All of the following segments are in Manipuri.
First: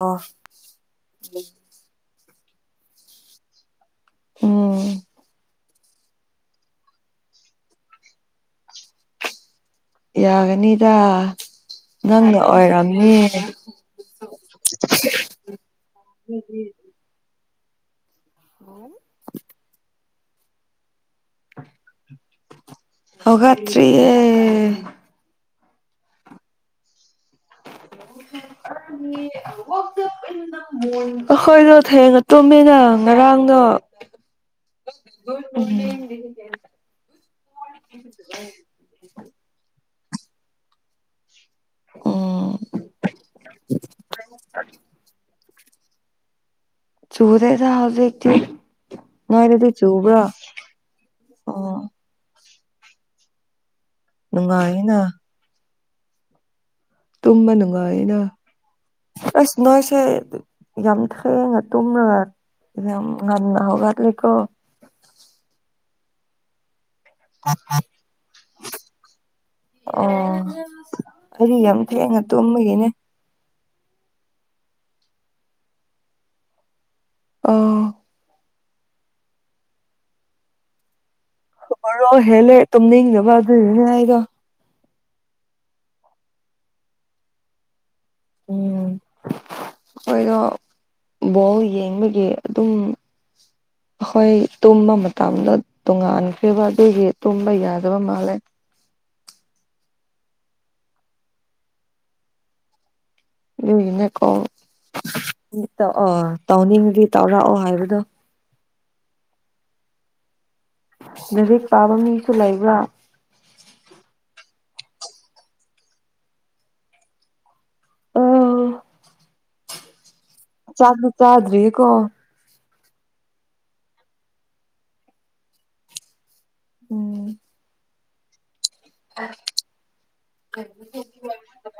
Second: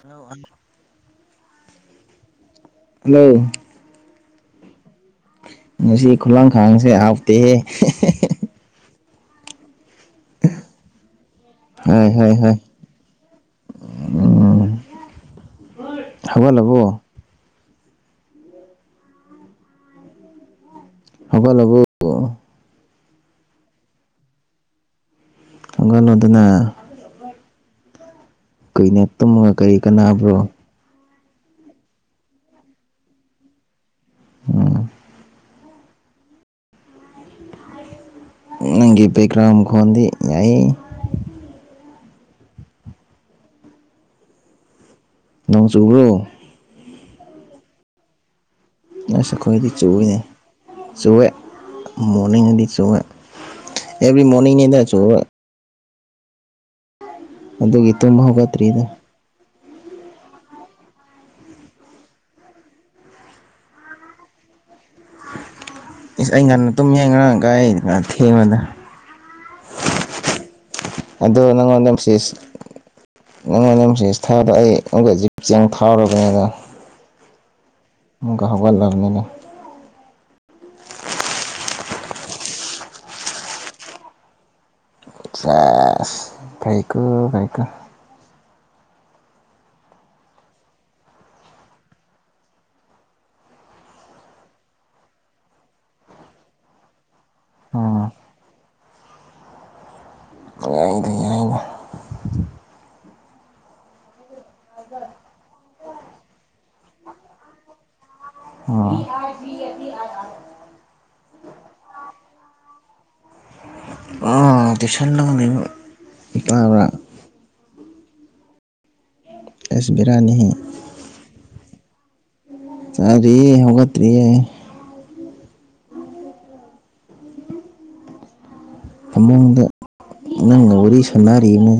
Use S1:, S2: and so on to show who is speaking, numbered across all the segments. S1: ꯑꯣ
S2: ꯍꯜꯂꯣ
S1: ꯎꯝ
S2: ꯉꯁꯤ ꯈꯨꯂꯥꯡꯈꯥꯡꯁꯦ ꯍꯥꯎꯇꯦꯍꯦ
S1: ꯌꯥꯒꯅꯤꯗ
S2: ꯍꯣꯏ ꯍꯣꯏ
S1: ꯅꯪꯅ
S2: ꯍꯣꯏ
S1: ꯑꯣꯏꯔꯝꯃꯤ
S2: ꯍꯧꯒꯠꯂꯥꯕꯣ
S1: ꯍ [unintelligible]
S2: ꯍꯧꯒꯠꯂꯕꯨ
S1: ꯍꯧꯒꯠꯇ꯭ꯔꯤꯌꯦ
S2: ꯀꯅꯅꯣ ꯑꯗꯨꯅ ꯀꯨꯏꯅ ꯇꯨꯝꯃꯒ
S1: ꯑ
S2: ꯀꯔꯤ ꯀꯥꯟꯅꯕ꯭ꯔꯣ
S1: ꯍꯗ [unintelligible] ꯑꯩꯈꯣꯏꯗꯣ ꯊꯦꯡꯅ ꯇꯨꯝꯃꯤꯅ ꯉꯔꯥꯡꯗꯣ ꯑꯣ [unintelligible]
S2: ꯅꯪꯒꯤ ꯕꯦꯛꯒ꯭ꯔꯥꯎ ꯃꯈꯣꯟꯗꯤ ꯌꯥꯏ
S1: ꯎꯝ
S2: ꯅꯣꯡ ꯆꯨꯕ꯭ꯔꯣ
S1: ꯆꯨꯗꯦꯗꯥ ꯍꯧꯖꯤꯛꯇꯤ
S2: ꯑꯁ ꯑꯩꯈꯣꯏꯗꯤ
S1: ꯅꯣꯏꯗꯗꯤ
S2: ꯆꯨꯋꯦ
S1: ꯆꯨꯕ꯭ꯔꯥ
S2: ꯆꯨꯋꯦ
S1: ꯑꯣ
S2: ꯃꯣꯔꯅꯤꯡꯉꯗꯤꯁꯨꯋꯦ ꯑꯦꯕ꯭ꯔꯤ ꯃꯣꯔꯅꯤꯡꯅꯤꯗ
S1: ꯅꯨꯡꯉꯥꯏꯌꯦꯅ
S2: ꯆꯨꯕꯋꯦ
S1: ꯇꯨꯝꯃ
S2: ꯑꯗꯨꯒꯤ
S1: ꯅꯨꯡꯉꯥꯏꯌꯦꯅ
S2: ꯇꯨꯝꯕ ꯍꯧꯒꯠꯇ꯭ꯔꯤꯗ
S1: ꯑꯁ ꯅꯣꯏꯁꯦ ꯌꯥꯝ ꯊꯦꯡꯉ ꯇꯨꯝꯔꯒ ꯉꯟꯅꯥ ꯍꯧꯒꯠꯂꯨꯀꯣ
S2: ꯏꯁ ꯑꯩ ꯉꯥꯟ ꯇꯨꯝꯃꯦ ꯉꯔꯥꯡ ꯒꯥꯏꯅ ꯊꯦꯡꯕꯗ
S1: ꯑꯣ
S2: ꯑꯗꯣ
S1: ꯑꯩꯗꯤ ꯌꯥꯝ
S2: ꯅꯪꯉꯣꯟꯗ
S1: ꯊꯦꯛꯉꯥ
S2: ꯃꯦꯁꯦꯖ
S1: ꯇꯨꯝꯕꯒꯤꯅꯦ
S2: ꯅꯪꯉꯣꯟꯗ ꯃꯦꯁꯦꯁ ꯊꯥꯗꯥ ꯑꯩ [unintelligible]
S1: ꯑ
S2: ꯃꯨꯒꯥ ꯍꯒꯜꯂꯔꯅꯤꯅ
S1: ꯔꯣ ꯍꯦꯜꯂꯦ ꯇꯨꯝꯅꯤꯡꯅꯕ ꯑꯗꯨ ꯌꯦꯅꯦ ꯍꯥꯏꯗ
S2: ꯆꯁ ꯐꯩꯀꯨ ꯐꯩꯀꯨ
S1: ꯎꯝ ꯍꯣꯏꯗꯣ ꯕꯣꯜ ꯌꯦꯡꯕꯒꯤ ꯑꯗꯨꯝ ꯍꯣꯏ ꯇꯨꯝꯕ ꯃꯇꯝꯗ ꯇꯣꯉꯥꯟꯈꯤꯕ ꯑꯗꯨꯒꯤ ꯇꯨꯝꯕ ꯌꯥꯗꯕ
S2: ꯎꯝ
S1: ꯃꯥꯜꯂꯦ
S2: ꯌꯥꯗꯤ ꯌꯥ
S1: ꯑꯗꯨꯒꯤꯅꯦꯀꯣ ꯇꯧꯅꯤꯡꯗꯤ ꯇꯧꯔꯛꯑꯣ ꯍꯥꯏꯕꯗꯣ
S2: ꯎ
S1: ꯂꯥꯏꯔꯤꯛ ꯄꯥꯕ ꯃꯤꯁꯨ ꯂꯩꯕ꯭ꯔꯥ
S2: ꯎꯝ ꯇꯨꯏꯁꯟ ꯂꯧꯔꯤꯕꯥ ꯇꯥꯕꯔꯥ
S1: ꯑꯣ
S2: ꯑꯩꯁ ꯕꯦꯔꯥꯅꯤꯍꯦ
S1: ꯆꯥ ꯗꯨ ꯆꯥꯗ꯭ꯔꯤ ꯀꯣ
S2: ꯆꯥꯗ꯭ꯔꯤ ꯍꯧꯒꯠꯇ꯭ꯔꯤꯌꯦ
S1: ꯎꯝ
S2: ꯐꯃꯨꯡꯗ ꯅꯪꯒꯥ ꯋꯥꯔꯤ ꯁꯥꯟꯅꯔꯤꯅꯦ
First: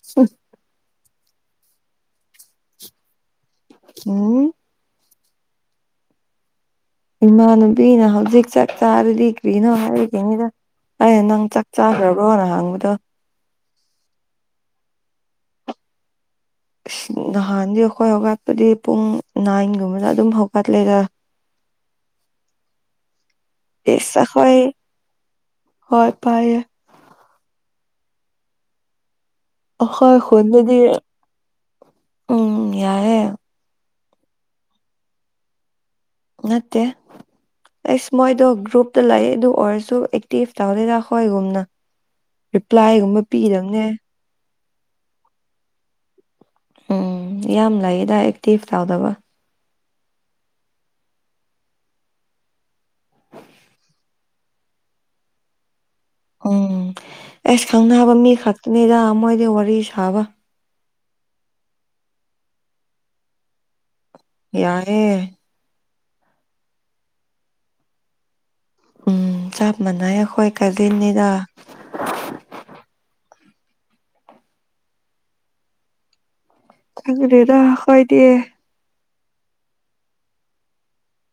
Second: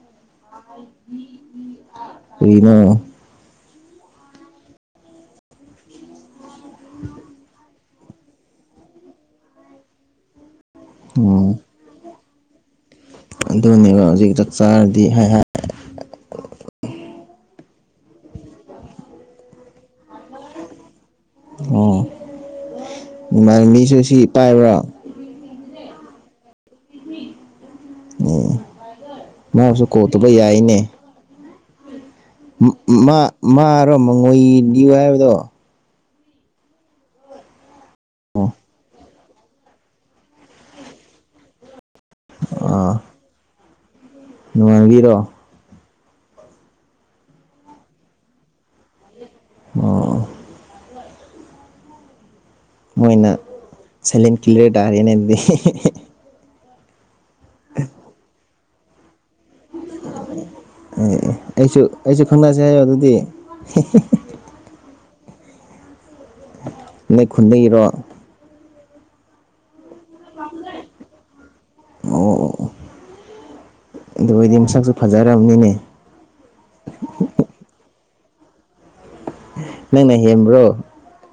S1: [unintelligible]
S2: ꯀ꯭ꯔꯤꯔꯣ
S1: ꯎꯝ ꯏꯃꯥꯅꯨꯕꯤꯅ ꯍꯧꯖꯤꯛ ꯆꯥꯛ ꯆꯥꯔꯗꯤ ꯀ꯭ꯔꯤꯅꯣ ꯍꯥꯏꯔꯛꯒꯤꯅꯤꯗ ꯑꯩ ꯅꯪ
S2: ꯎꯝ
S1: ꯆꯥꯛ ꯆꯥꯒ꯭ꯔꯥꯕ꯭ꯔꯣꯅ ꯍꯡꯕꯗꯣ
S2: ꯀꯩꯅꯣ ꯍꯧꯖꯤꯛ ꯆꯥꯛ ꯆꯥꯔꯗꯤ ꯍꯥꯏ ꯍꯥꯏ
S1: ꯅꯍꯥꯟꯗꯤ ꯑꯩꯈꯣꯏ ꯍꯧꯒꯠꯄꯗꯤ ꯄꯨꯡ ꯅꯥꯏꯟꯒꯨꯝꯕꯗ ꯑꯗꯨꯝ ꯍꯧꯒꯠꯂꯦꯗ
S2: ꯎꯝ [inaudible]
S1: ꯏꯁ
S2: ꯁꯤ
S1: ꯑꯈꯣꯏ
S2: ꯄꯥꯏꯕ꯭ꯔꯣ
S1: ꯍꯣꯏ ꯄꯥꯏꯌꯦ
S2: ꯃꯣꯁꯨ ꯀꯣꯜ
S1: ꯑꯩꯈꯣꯏ
S2: ꯇꯧꯕ ꯌꯥꯏꯅꯦ
S1: ꯈꯨꯟꯗꯗꯤ ꯎꯝ
S2: ꯃꯥ
S1: ꯌꯥꯏꯌꯦ
S2: ꯃꯥꯔꯣ ꯃꯉꯣꯏꯗꯤꯌꯨ ꯍꯥꯏꯕꯗꯣ
S1: ꯅꯠꯇꯦ ꯑꯁ ꯃꯣꯏꯗꯣ
S2: ꯑꯣ
S1: ꯒ꯭ꯔꯨꯞꯇꯥ ꯂꯩ ꯑꯗꯨ ꯑꯣꯏꯔꯁꯨ ꯑꯦꯛ ꯇꯦꯐ ꯇꯧꯗꯦꯗ ꯑꯈꯣꯏꯒꯨꯝꯅ ꯔꯤꯄ꯭ꯂꯥꯏꯒꯨꯝꯕ ꯄꯤꯗꯕꯅꯦ
S2: ꯅꯨꯡꯉꯥꯏꯕꯤꯔꯣ
S1: ꯎꯝ ꯌꯥꯝ ꯂꯩꯌꯦꯗ ꯑꯦꯛꯇꯤꯐ ꯇꯥꯎꯗꯕ
S2: ꯑꯣ ꯃꯣꯏꯅ ꯁꯥꯏꯂꯦꯟ ꯀꯤꯂꯔ ꯇꯥꯔꯦꯅꯦ ꯑꯗꯨꯗꯤ
S1: ꯎꯝ ꯑꯦꯁ ꯈꯪꯅꯕ ꯃꯤ ꯈꯛꯇꯅꯤꯗ ꯃꯣꯏꯗꯤ ꯋꯥꯔꯤ ꯁꯥꯕ
S2: ꯑꯦ ꯑꯩꯁꯨ ꯑꯩꯁꯨ ꯈꯪꯅꯁꯦ ꯍꯥꯏꯌꯣ ꯑꯗꯨꯗꯤ
S1: ꯌꯥꯑꯦ
S2: ꯅꯣꯏ ꯈꯨꯨꯟꯗꯒꯤꯔꯣ
S1: ꯎꯝ ꯆꯞ ꯃꯥꯟꯅꯩ ꯑꯩꯈꯣꯏ ꯀꯥꯖꯤꯟꯅꯤꯗ
S2: ꯑꯣ ꯑꯣ ꯑꯗꯨ ꯑꯣꯏꯗꯤ ꯃꯁꯛꯁꯨ ꯐꯖꯔꯝꯅꯤꯅꯦ
S1: ꯈꯪꯗꯦꯗ ꯑꯈꯣꯏꯗꯤ
S2: ꯅꯪꯅ ꯍꯦꯝꯕ꯭ꯔꯣ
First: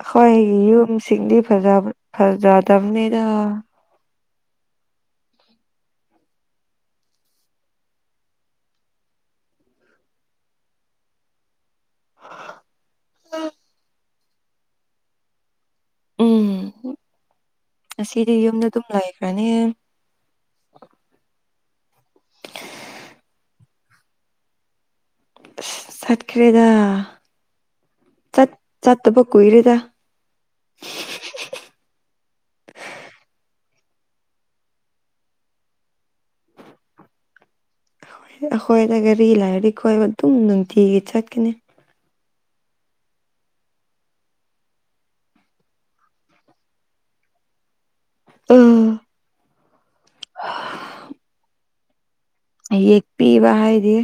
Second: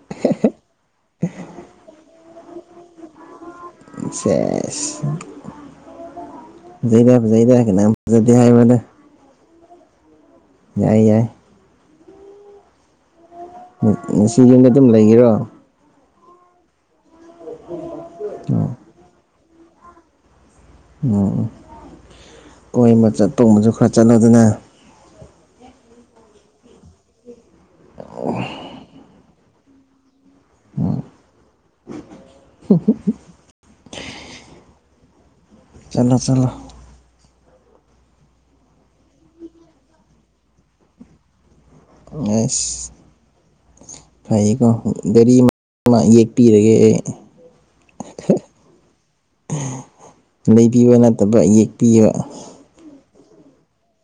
S1: ꯑꯈꯣꯏ ꯌꯨꯝꯁꯤꯡꯗꯤ ꯐꯖꯕ ꯐꯖꯗꯕꯅꯤꯗ
S2: ꯁꯦꯁ ꯖꯩꯗ ꯐꯥꯖꯩꯗ ꯀꯅꯥ ꯐꯖꯗꯦ ꯍꯥꯏꯕꯅꯣꯗ ꯌꯥꯏ ꯌꯥꯏ ꯎꯝ ꯉꯁꯤ ꯌꯨꯝꯗ ꯑꯗꯨꯝ ꯂꯩꯒꯦꯔꯣ
S1: ꯎꯝ ꯉꯁꯤꯗꯤ ꯌꯨꯝꯗ ꯑꯗꯨꯝ ꯂꯩꯈ꯭ꯔꯥꯅꯤꯌꯦ
S2: ꯎꯝ ꯎꯝ ꯀꯣꯏꯕ ꯆꯠꯄꯒꯨꯝꯕꯖꯨ ꯈꯔ ꯆꯠꯂꯨꯗꯅ
S1: ꯑꯁ ꯁꯠꯈ꯭ꯔꯦꯗ ꯆꯠ ꯆꯠꯇꯕ ꯀꯨꯏꯔꯦꯗ
S2: ꯎꯝ ꯆꯂꯣ ꯆꯂꯣ
S1: ꯑꯈꯣꯏꯗ ꯒꯥꯔꯤ ꯂꯥꯏꯔꯥꯗꯤ ꯀꯣꯏꯕ ꯑꯗꯨꯝ ꯅꯨꯡꯇꯤꯒꯤ ꯆꯠꯀꯥꯅꯤ
S2: ꯑꯁ ꯐꯩꯌꯦꯀꯣ ꯒꯥꯔꯤ ꯑꯃ ꯌꯦꯛꯄꯤꯔꯒꯦ ꯑꯩ
S1: ꯎꯝ
S2: ꯂꯩꯕꯤꯕ ꯅꯠꯇꯕ ꯌꯦꯛꯄꯤꯕ
S1: ꯌꯦꯛꯄꯤꯕ ꯍꯥꯏꯗꯤ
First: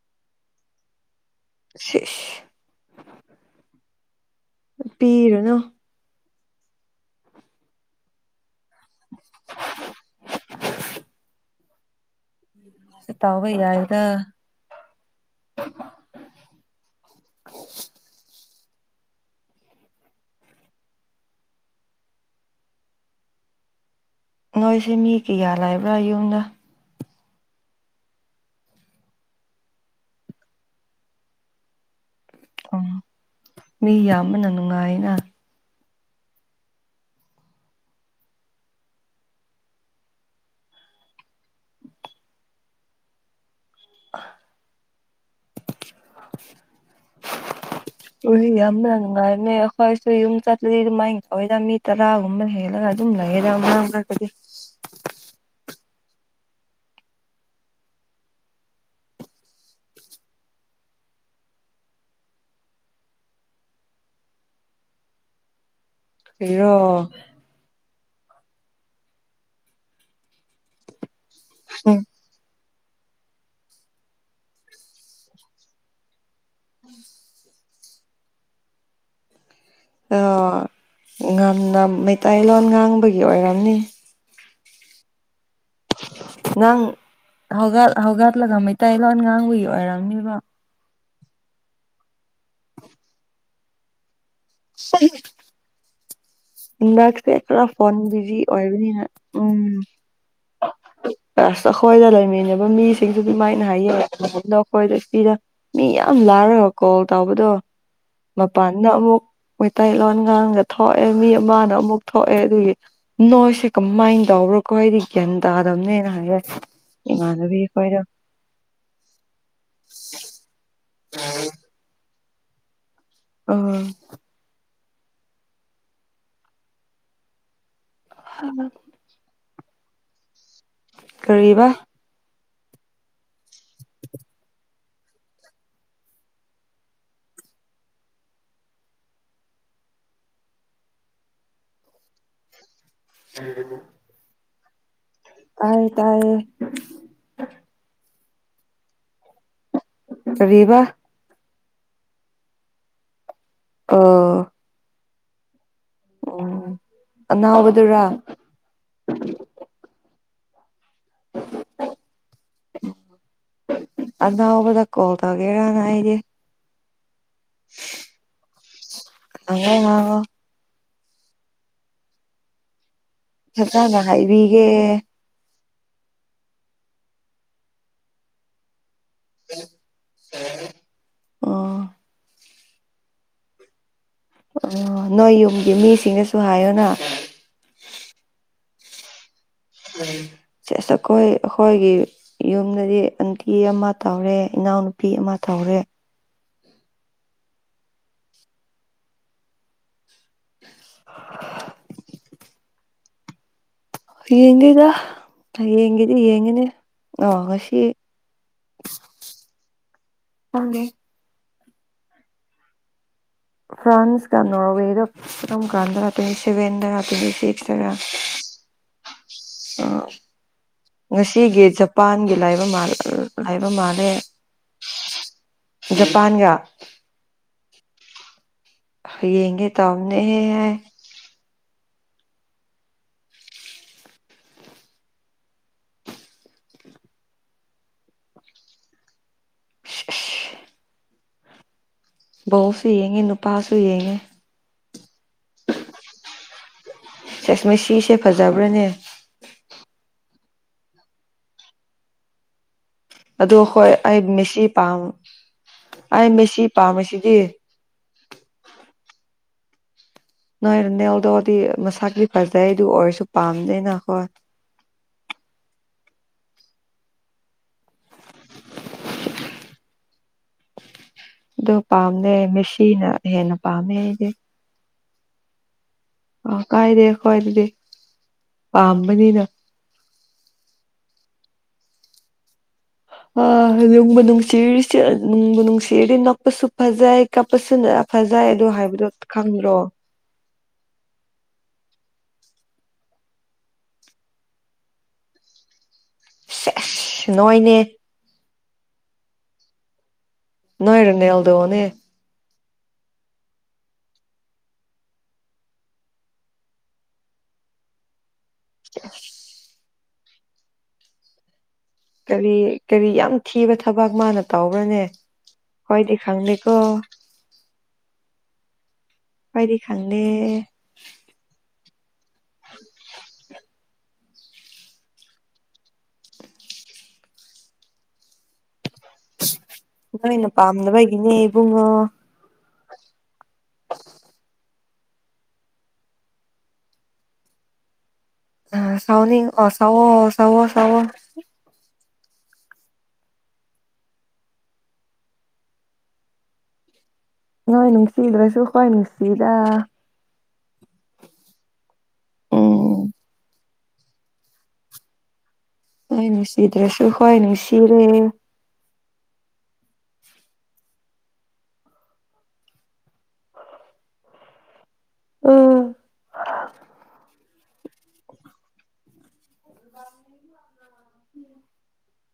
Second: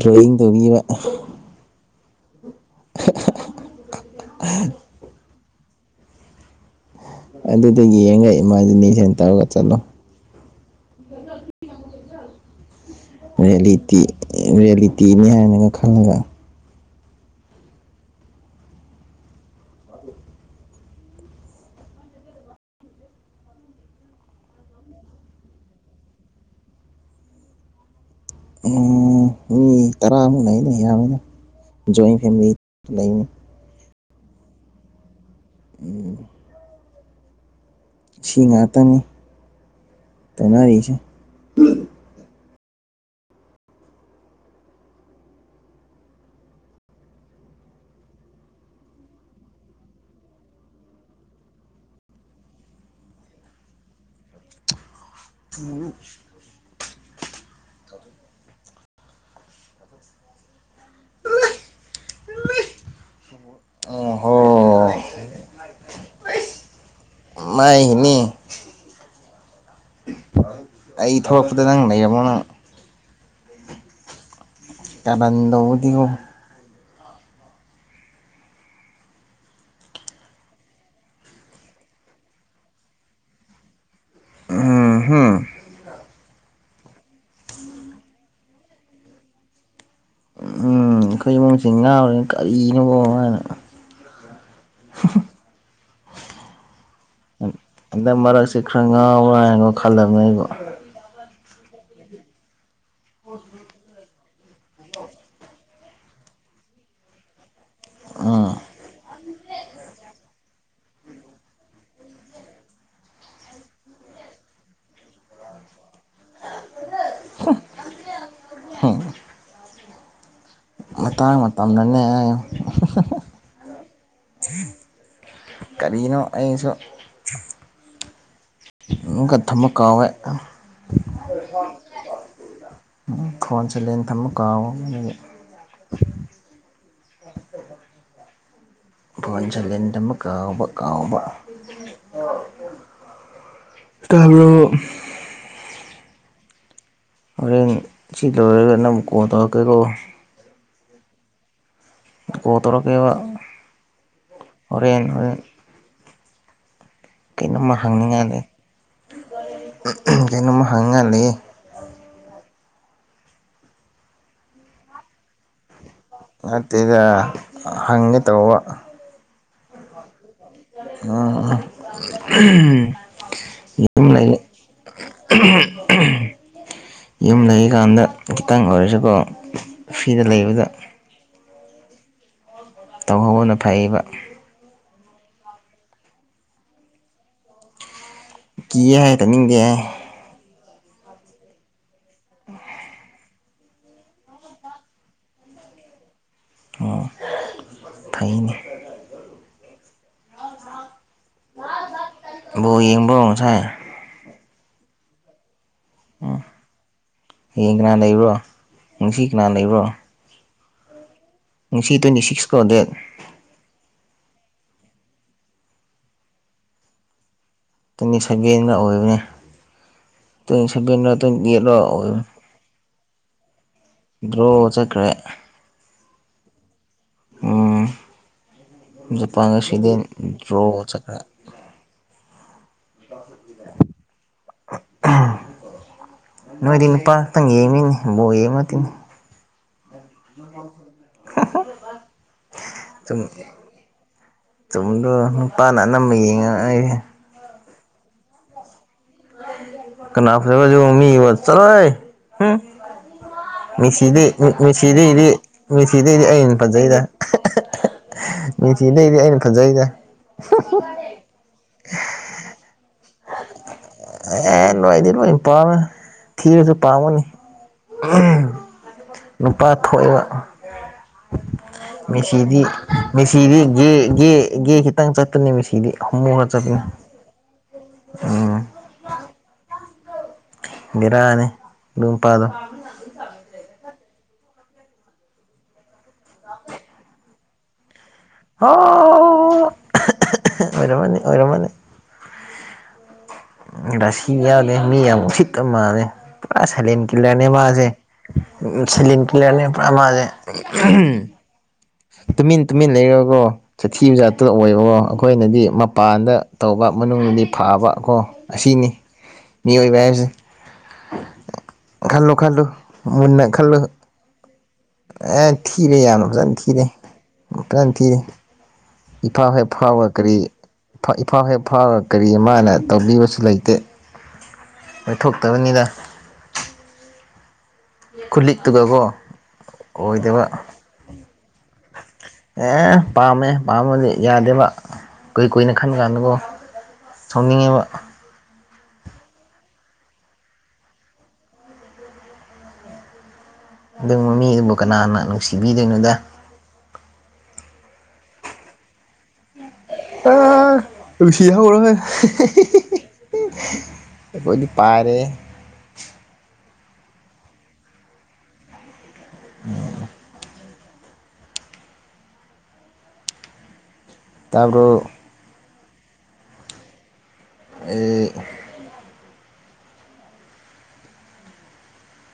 S2: ꯗ꯭ꯔꯣꯌꯤꯡ ꯇꯧꯕꯤꯕ
S1: ꯁꯤꯏꯁ
S2: [unintelligible]
S1: ꯄꯤꯔꯨꯅꯨ
S2: ꯑꯗꯨꯗ ꯌꯦꯡꯒ ꯏꯃꯥꯖꯤꯅꯦꯁꯟ ꯇꯧꯔꯒ ꯆꯠꯂꯣ [unintelligible]
S1: ꯇꯥꯎꯕ
S2: ꯔꯦꯟꯂꯤꯇꯤ
S1: ꯌꯥꯏꯗ
S2: ꯔꯤꯌꯦꯂꯤꯇꯤꯅꯤ ꯍꯥꯏꯅꯒ ꯈꯪꯉꯒ
S1: ꯅꯣꯏꯁꯦ ꯃꯤ ꯀꯌꯥ ꯂꯩꯕ꯭ꯔꯥ ꯌꯨꯝꯗ
S2: ꯎꯝ ꯃꯤ ꯇꯔꯥꯃꯨꯛ ꯂꯩꯅꯤ ꯑꯌꯥꯝꯕꯅꯦ ꯖꯣꯏꯟ ꯐꯦꯃꯤꯂꯤ
S1: ꯎꯝ
S2: ꯂꯩꯅꯤ
S1: ꯃꯤ ꯌꯥꯝꯕꯅ ꯅꯨꯡꯉꯥꯏꯅ
S2: ꯎꯝ ꯁꯤ ꯉꯥꯛꯇꯅꯤ ꯇꯧꯅꯔꯤꯁꯦ [unintelligible]
S1: ꯎꯔꯤꯡ ꯌꯥꯝꯕꯅ ꯅꯨꯡꯉꯥꯏꯕꯅꯦ ꯑꯈꯣꯏꯁꯨ ꯌꯨꯝ ꯆꯠꯂꯗꯤ ꯑꯗꯨ ꯃꯥꯏ ꯇꯧꯋꯦꯗ ꯃꯤ ꯇꯔꯥꯒꯨꯝꯕ ꯍꯦꯜꯂꯒ ꯗꯨꯝ ꯂꯩꯌꯦꯗ ꯃꯥꯃꯛ ꯃꯔꯛꯇꯗꯤ
S2: [unintelligible] [unintelligible] [unintelligible]
S1: ꯀꯔꯤꯔꯣ
S2: ꯃꯥꯏꯅꯤ ꯑꯩ ꯊꯣꯂꯛꯄꯗ ꯅꯪ ꯂꯩꯔꯝꯃꯣ ꯅꯪ ꯀꯔꯟꯗꯧꯕꯅꯤꯀꯣ
S1: [inaudible] [unintelligible] ꯉꯝꯅ ꯃꯩꯇꯩꯂꯣꯟ ꯉꯥꯡꯕꯒꯤ ꯑꯣꯏꯔꯝꯅꯤ꯫
S2: ꯑꯍ ꯍ
S1: ꯅꯪ ꯍꯧꯒꯠ ꯍꯧꯒꯠꯂꯒ ꯃꯩꯇꯩꯂꯣꯟ ꯉꯥꯡꯕꯒꯤ ꯑꯣꯏꯔꯝꯅꯤꯕ
S2: ꯎꯝ ꯑꯈꯣꯏ ꯏꯃꯨꯡꯁꯤ ꯉꯥꯎꯔꯦ ꯀꯔꯤꯅꯣꯕ ꯃꯅ
S1: [unintelligible]
S2: [inaudible]
S1: ꯍꯟꯗꯛꯁꯦ ꯈꯔ ꯐꯣꯟ
S2: ꯍꯟꯗꯛ
S1: ꯕꯤꯖꯤ
S2: ꯃꯔꯛꯁꯦ ꯈꯔ
S1: ꯑꯣꯏꯕꯅꯤꯅ
S2: ꯉꯥꯎꯕ꯭ꯔꯥ
S1: ꯎꯝ
S2: ꯍꯥꯏꯅꯒ ꯈꯜꯂꯕꯅꯦ ꯑꯩꯕꯨ
S1: ꯑꯁ ꯑꯈꯣꯏꯗ ꯂꯩꯃꯤꯟꯅꯕ ꯃꯤꯁꯤꯡꯖꯨ ꯑꯗꯨꯃꯥꯏꯅ ꯍꯥꯏꯌꯦ ꯂꯣꯛꯈꯣꯏꯗꯤꯄꯤꯗ ꯃꯤ ꯌꯥꯝ ꯂꯥꯔꯒ ꯀꯣꯜ ꯇꯧꯕꯗꯨ
S2: ꯎꯝ
S1: ꯃꯄꯥꯟ ꯅꯛ ꯑꯃꯨꯛ ꯃꯩꯇꯩꯂꯣꯟ ꯉꯥꯡꯒ ꯊꯣꯛꯑꯦ ꯃꯤ ꯑꯃꯅ ꯑꯃꯨꯛ ꯊꯣꯛꯑꯦ ꯑꯗꯨꯒꯤ ꯅꯣꯏꯁꯦ ꯀꯃꯥꯏꯟ ꯇꯧꯕ꯭ꯔꯣ ꯈꯣꯏꯗꯤ ꯒ꯭ꯌꯥꯟ ꯇꯥꯗꯕꯅꯦꯅ ꯍꯥꯏꯌꯦ ꯏꯃꯥꯟꯅꯕꯤ ꯈꯣꯏꯗꯣ
S2: ꯃꯇꯥꯡ ꯃꯇꯝꯅꯅꯦ ꯍꯥꯏꯌꯣ
S1: ꯑ
S2: ꯀꯔꯤꯅꯣ ꯑꯩꯁꯨ
S1: ꯍꯥ ꯑ
S2: ꯃꯨꯛꯀ ꯊꯝꯃ ꯀꯥꯎꯋꯦ
S1: ꯀꯔꯤꯕ
S2: ꯐꯣꯟ ꯁꯥꯏꯂꯦꯟ ꯊꯝꯃ ꯀꯥꯎꯑꯣ ꯑꯗꯨꯒꯤ ꯐꯣꯟ ꯁꯥꯏꯂꯦꯟ ꯊꯝꯕ ꯀꯥꯎꯕ ꯀꯥꯎꯕ
S1: [inaudible]
S2: ꯇꯕ꯭ꯔꯣ
S1: ꯇꯥꯏꯌꯦ ꯇꯥꯏꯌꯦ
S2: ꯍꯣꯔꯦꯟ ꯁꯤ ꯂꯣꯏꯔꯒ ꯅꯝ ꯀꯣꯟ ꯇꯧꯔꯛꯀꯦꯔꯣ꯫
S1: ꯀꯔꯤꯕ
S2: ꯀꯣꯜ ꯇꯧꯔꯛ ꯀꯦꯕ
S1: ꯑꯣ
S2: ꯍꯣꯔꯦꯟ ꯍꯣꯔꯦꯟ꯫
S1: ꯎꯝ
S2: ꯀꯩꯅꯣꯝꯃ
S1: ꯑꯅꯥꯎꯕꯗꯨꯔꯥ
S2: ꯍꯪꯅꯤꯡꯉꯥꯏ ꯂꯩ ꯀꯩꯅꯣꯝꯃ ꯍꯪꯅꯤꯡꯉꯥꯏ ꯂꯩꯌꯦ
S1: ꯑꯗꯣꯕꯗ ꯀꯣꯜ ꯇꯧꯒꯦꯔꯅ ꯑꯩꯗꯤ꯫
S2: ꯅꯠꯇꯦꯗ ꯍꯪꯒꯦ ꯇꯧꯕ꯫
S1: [inaudible]
S2: [inaudible]
S1: ꯐꯖꯆꯅ
S2: ꯌꯨꯝ ꯂꯩ
S1: ꯍꯥꯏꯕꯤꯒꯦ
S2: ꯌꯨꯝ ꯂꯩꯔꯤꯀꯥꯟꯗ ꯈꯤꯇꯪ ꯑꯣꯏꯔꯖꯨ ꯀꯣ ꯐꯤꯗ ꯂꯩꯕꯗ
S1: ꯑꯣ
S2: ꯇꯧꯍꯧꯕꯅ ꯐꯩꯌꯦꯕ
S1: ꯑꯣ ꯅꯣꯏ ꯌꯨꯝꯒꯤ ꯃꯤꯁꯤꯡꯗꯁꯨ ꯍꯥꯏꯌꯣꯅ
S2: ꯀꯤꯌꯦ ꯍꯥꯏ ꯇꯧꯅꯤꯡꯗꯦ ꯍꯥꯏ
S1: ꯆꯦꯖ ꯑꯈꯣꯏ ꯑꯈꯣꯏꯒꯤ ꯌꯨꯝꯗꯗꯤ ꯑꯟꯇꯤ ꯑꯃ ꯇꯧꯔꯦ ꯏꯅꯥꯎꯅꯨꯄꯤ ꯑꯃ ꯇꯧꯔꯦ
S2: ꯑꯣ ꯐꯩꯅꯦ
S1: [inaudible]
S2: ꯕꯣꯜ ꯌꯦꯡꯕ꯭ꯔꯣ ꯉꯁꯥꯏ
S1: ꯌꯦꯡꯗꯦꯗ ꯍꯌꯦꯡꯒꯤꯗꯤ ꯌꯦꯡꯉꯤꯅꯤ ꯑ ꯉꯁꯤ
S2: ꯍꯌꯦꯡ ꯀꯅꯥ ꯂꯩꯕ꯭ꯔꯣ ꯉꯁꯤ ꯀꯅꯥ ꯂꯩꯕ꯭ꯔꯣ꯫
S1: ꯈꯪꯗꯦ
S2: ꯉꯁꯤ ꯇ꯭ꯋꯦꯟꯇꯤ ꯁꯤꯛꯁꯀꫭ ꯗꯦꯠ
S1: ꯐ꯭ꯔꯥꯟꯁ ꯀꯥ‌ ꯅꫭꯔꯋꯦ‌ꯗ ꯑꯗꯨꯝ ꯀꯥꯟꯗ [unintelligible]
S2: ꯇꯋꯦꯟꯇꯤ ꯁꯕꯦꯟꯗ ꯑꯣꯏꯕꯅꯤ
S1: ꯉꯁꯤꯒꯤ
S2: ꯑꯩꯠꯂ ꯑꯣꯏꯕꯅꯦ
S1: ꯖꯄꯥꯟꯒꯤ ꯂꯩꯕ ꯃꯥꯜꯂꯦ ꯂꯩꯕ ꯃꯥꯜ
S2: ꯗ꯭ꯔꯣ ꯆꯠꯈ꯭ꯔꯦ
S1: ꯖꯄꯥꯟꯒ
S2: ꯎꯝ ‌ꯖꯄꯥꯟ
S1: ꯌꯦꯡꯒꯦ
S2: ꯉꯁꯤ ꯗꯔꯣ
S1: ꯇꯧꯕꯅꯦꯍꯦ
S2: ꯆꯠꯈꯔꯦ ꯗ [inaudible] ꯅꯣꯏꯗꯤ ꯅꯨꯄꯥꯇꯪ ꯌꯦꯡꯅꯤꯡꯉꯤ ꯕꯣꯏ ꯌꯦꯡꯕ ꯅꯠꯇꯦꯅꯦ
S1: [inaudible]
S2: [inaudible]
S1: ꯕꯧꯁꯨ ꯌꯦꯡꯉꯦ ꯅꯨꯄꯥꯁꯨ ꯌꯦꯡꯉꯦ
S2: ꯆꯨꯝꯗ꯭ꯔꫭ‌‌ ꯅꯨꯄꯥꯅ ꯑꯅꯝꯕ ꯌꯦꯡꯉꯛꯑꯅꯤ
S1: ꯁꯦꯁ ꯃꯦꯁꯤꯁꯦ ꯐꯖꯕ꯭ꯔꯅꯦ
S2: ꯀꯅꯥ [unintelligible] ꯆꯠꯂꫭꯍꯦ
S1: ꯑꯗꯣ ꯍꯣꯏ ꯑꯩ ꯃꯦꯁꯤ ꯄꯥꯝ
S2: ꯃꯦꯁꯤꯗꯩꯗꯤ ꯃꯦꯁꯤꯗꯩꯗꯤ
S1: ꯑꯩ
S2: ꯑꯩꯅ
S1: ꯃꯦꯁꯤ
S2: ꯐꯖꯩꯗ
S1: ꯄꯥꯝꯃꯤꯁꯤꯗꯤ
S2: ꯃꯦꯁꯤꯗꯩꯗꯤ ꯑꯩꯅ‌‌ ꯐꯖꯩꯗ
S1: ꯅꯣꯏ ꯅꯜꯗꯣꯗꯤ ꯃꯁꯛꯇꯤ ꯐꯖꯩ ꯑꯗꯨ ꯑꯣꯏꯔꯁꯨ ꯄꯥꯝꯗꯅꯈꯣꯏ
S2: ꯑꯦ ꯅꯣꯏꯗꯤ ꯂꯣꯏꯅ ꯄꯥꯝꯃꯦ ꯊꯤꯔꯁꯨ ꯄꯥꯝꯃꯅꯤ ꯅꯨꯄꯥ ꯊꯣꯛ‌ꯑ‌ꯦꯕ
S1: ꯑꯗꯨ ꯄꯥꯝꯗꯦ
S2: ꯃꯦꯁꯤꯗꯤ
S1: ꯃꯦꯁꯤꯅ ꯍꯦꯟꯅ
S2: ꯃꯦꯁꯤꯗꯤꯒꯦ
S1: ꯄꯥꯝꯃꯦ ꯑꯩꯗꯤ
S2: ꯒꯦ ꯈꯤꯇꯪ ꯆꯠꯇꯅꯦ ꯃꯦꯁꯤꯗꯤ ꯍꯣꯃꯣ ꯈꯔ
S1: ꯑꯥ
S2: ꯆꯠꯄꯅꯤ
S1: ꯀꯥꯏꯔꯦ ꯈ‌ꯣꯏꯗꯗꯤ
S2: ꯎꯝ
S1: ꯄꯥꯝꯕꯅꯤꯅ
S2: ꯕꯤꯔꯥꯅꯤ ꯑꯗꯨꯅꯨꯄꯥꯥꯗꯣ
S1: ꯑ ꯅꯨꯡꯕꯨ ꯅꯨꯡꯁꯤꯔꯤꯁꯤ ꯅꯨꯡꯕꯨ ꯅꯨꯡꯁꯤꯔꯤ ꯅꯣꯛꯄꯁꯨ ꯐꯖꯩ ꯀꯥꯞꯄꯁꯨ
S2: ꯍ‌ꯣ ꯑꯣꯏꯔꯝꯃꯅꯤ ꯑꯣꯏꯔꯝꯃꯅꯤ ꯔꯁꯤ ꯌꯥꯎꯅꯤꯦ ꯃꯤ ꯌꯥꯝ ꯎꯁꯤꯠꯀ ꯃꯥꯜꯂꯦ ꯄꯨꯔꯥ ꯁꯩꯂꯦꯟ
S1: ꯁꯦꯁ
S2: ꯀꯤꯂꯔꯅꯦ
S1: ꯅꯣꯏꯅꯦ
S2: ꯃꯥꯁꯦ ꯎꯝ ꯁꯥꯏꯂ‌ꯦꯟ ꯀꯤꯂꯔꯅꯤ ꯄꯨꯔ ꯃꯥꯁ‌ꯦ
S1: ꯅꯣꯏ ꯔ‌ꯦꯅꯥꯜꯗ‌ꯣꯅ‌ꯦ
S2: ꯇꯨꯃꯤꯟ ꯇꯨꯃꯤꯟ ꯂꯩꯔꯒꯣ ꯆꯊꯤꯕ ꯖꯥꯇ ꯑꯣꯏꯕꯣ ꯑꯩꯈꯣꯏꯅꯗꯤ ꯃꯄꯥꯟꯗ ꯇꯧꯕ ꯃꯅꯨꯡꯗꯗꯤ ꯐꯥꯕ ꯀꯣ ꯑꯁꯤꯅꯤ ꯃꯤꯑꯣꯏꯕ ꯍꯥꯏꯕꯁꯤ ꯈꯜꯂꯨ ꯈꯜꯂꯨ
S1: ꯀꯔꯤ ꯀꯔꯤ ꯌꯥꯝ
S2: ꯃꯅ ꯈꯜꯂꯨ
S1: ꯊꯤꯕ ꯊꯕꯛ ꯃꯥꯅ ꯇꯧꯕ꯭ꯔꯅꯦ
S2: ꯑꯦ ꯊꯤ ꯂꯩ
S1: ꯈꯣꯏꯗꯤ
S2: ꯌꯥꯝꯖꯅ ꯊꯤ ꯀꯤꯔꯦ
S1: ꯈꯪꯗꯦꯀꯣ
S2: ꯐꯖꯅ ꯊꯤꯔꯦ ꯏꯐꯥꯎ ꯍ
S1: ꯈꯣꯏꯗꯤ
S2: ꯐꯥꯎꯕ
S1: ꯈꯪꯗꯦ
S2: ꯀꯔꯤ ꯏꯐꯥꯎ ꯍꯦꯛ ꯐꯥꯎꯔꯒ ꯀꯔꯤ ꯃꯥꯅ ꯇꯧꯕꯤꯕꯁꯨ ꯂꯩꯇꯦ ꯂꯣꯏꯊꯣꯛꯇꯕꯅꯤꯅ ꯈꯜꯂꯤ ꯇꯒꯀꯣ
S1: ꯅꯣꯏꯅ ꯄꯥꯝꯅꯕꯒꯤꯅꯦ ꯏꯕꯨꯡꯉꯣ
S2: ꯑꯦ ꯄꯥꯝꯃꯦ ꯄꯥꯝꯃꯗꯤ ꯌꯥꯗꯦꯕ ꯀꯨꯏ ꯀꯨꯏꯅ ꯈꯟꯕ ꯀꯥꯟꯗꯀꯣ ꯁꯥꯎꯅꯤꯡꯉꯦꯕ
S1: ꯑ ꯁꯥꯎꯅꯤ ꯑ ꯁꯋꯣ ꯁꯋꯣ ꯁꯋꯣ
S2: ꯑꯗꯨ ꯃꯤꯗꯨꯕꯨ ꯀꯅꯥꯅ ꯅꯨꯡꯁꯤꯕꯤꯗꯣꯏꯅꯣꯗ
S1: ꯅꯣꯏ ꯅꯨꯡꯁꯤꯗ꯭ꯔꯁꯨ ꯍ꯭ꯋꯥꯣꯏ ꯅꯨꯡꯁꯤꯗ
S2: ꯑ ꯔꯨꯁꯤ ꯍꯧꯔ ꯍꯣꯏ
S1: ꯎꯝ
S2: ꯑꯩꯈꯣꯏꯗꯤ ꯄꯥꯔꯦ
S1: ꯍꯣꯏ ꯅꯨꯡꯁꯤꯗ꯭ꯔꯁꯨ ꯍꯣꯏ ꯅꯨꯡꯁꯤꯔꯦ
S2: [inaudible] ꯇꯥꯕꯨꯔꯣ
S1: ꯎꯝ
S2: ꯑꯦ
S1: [inaudible]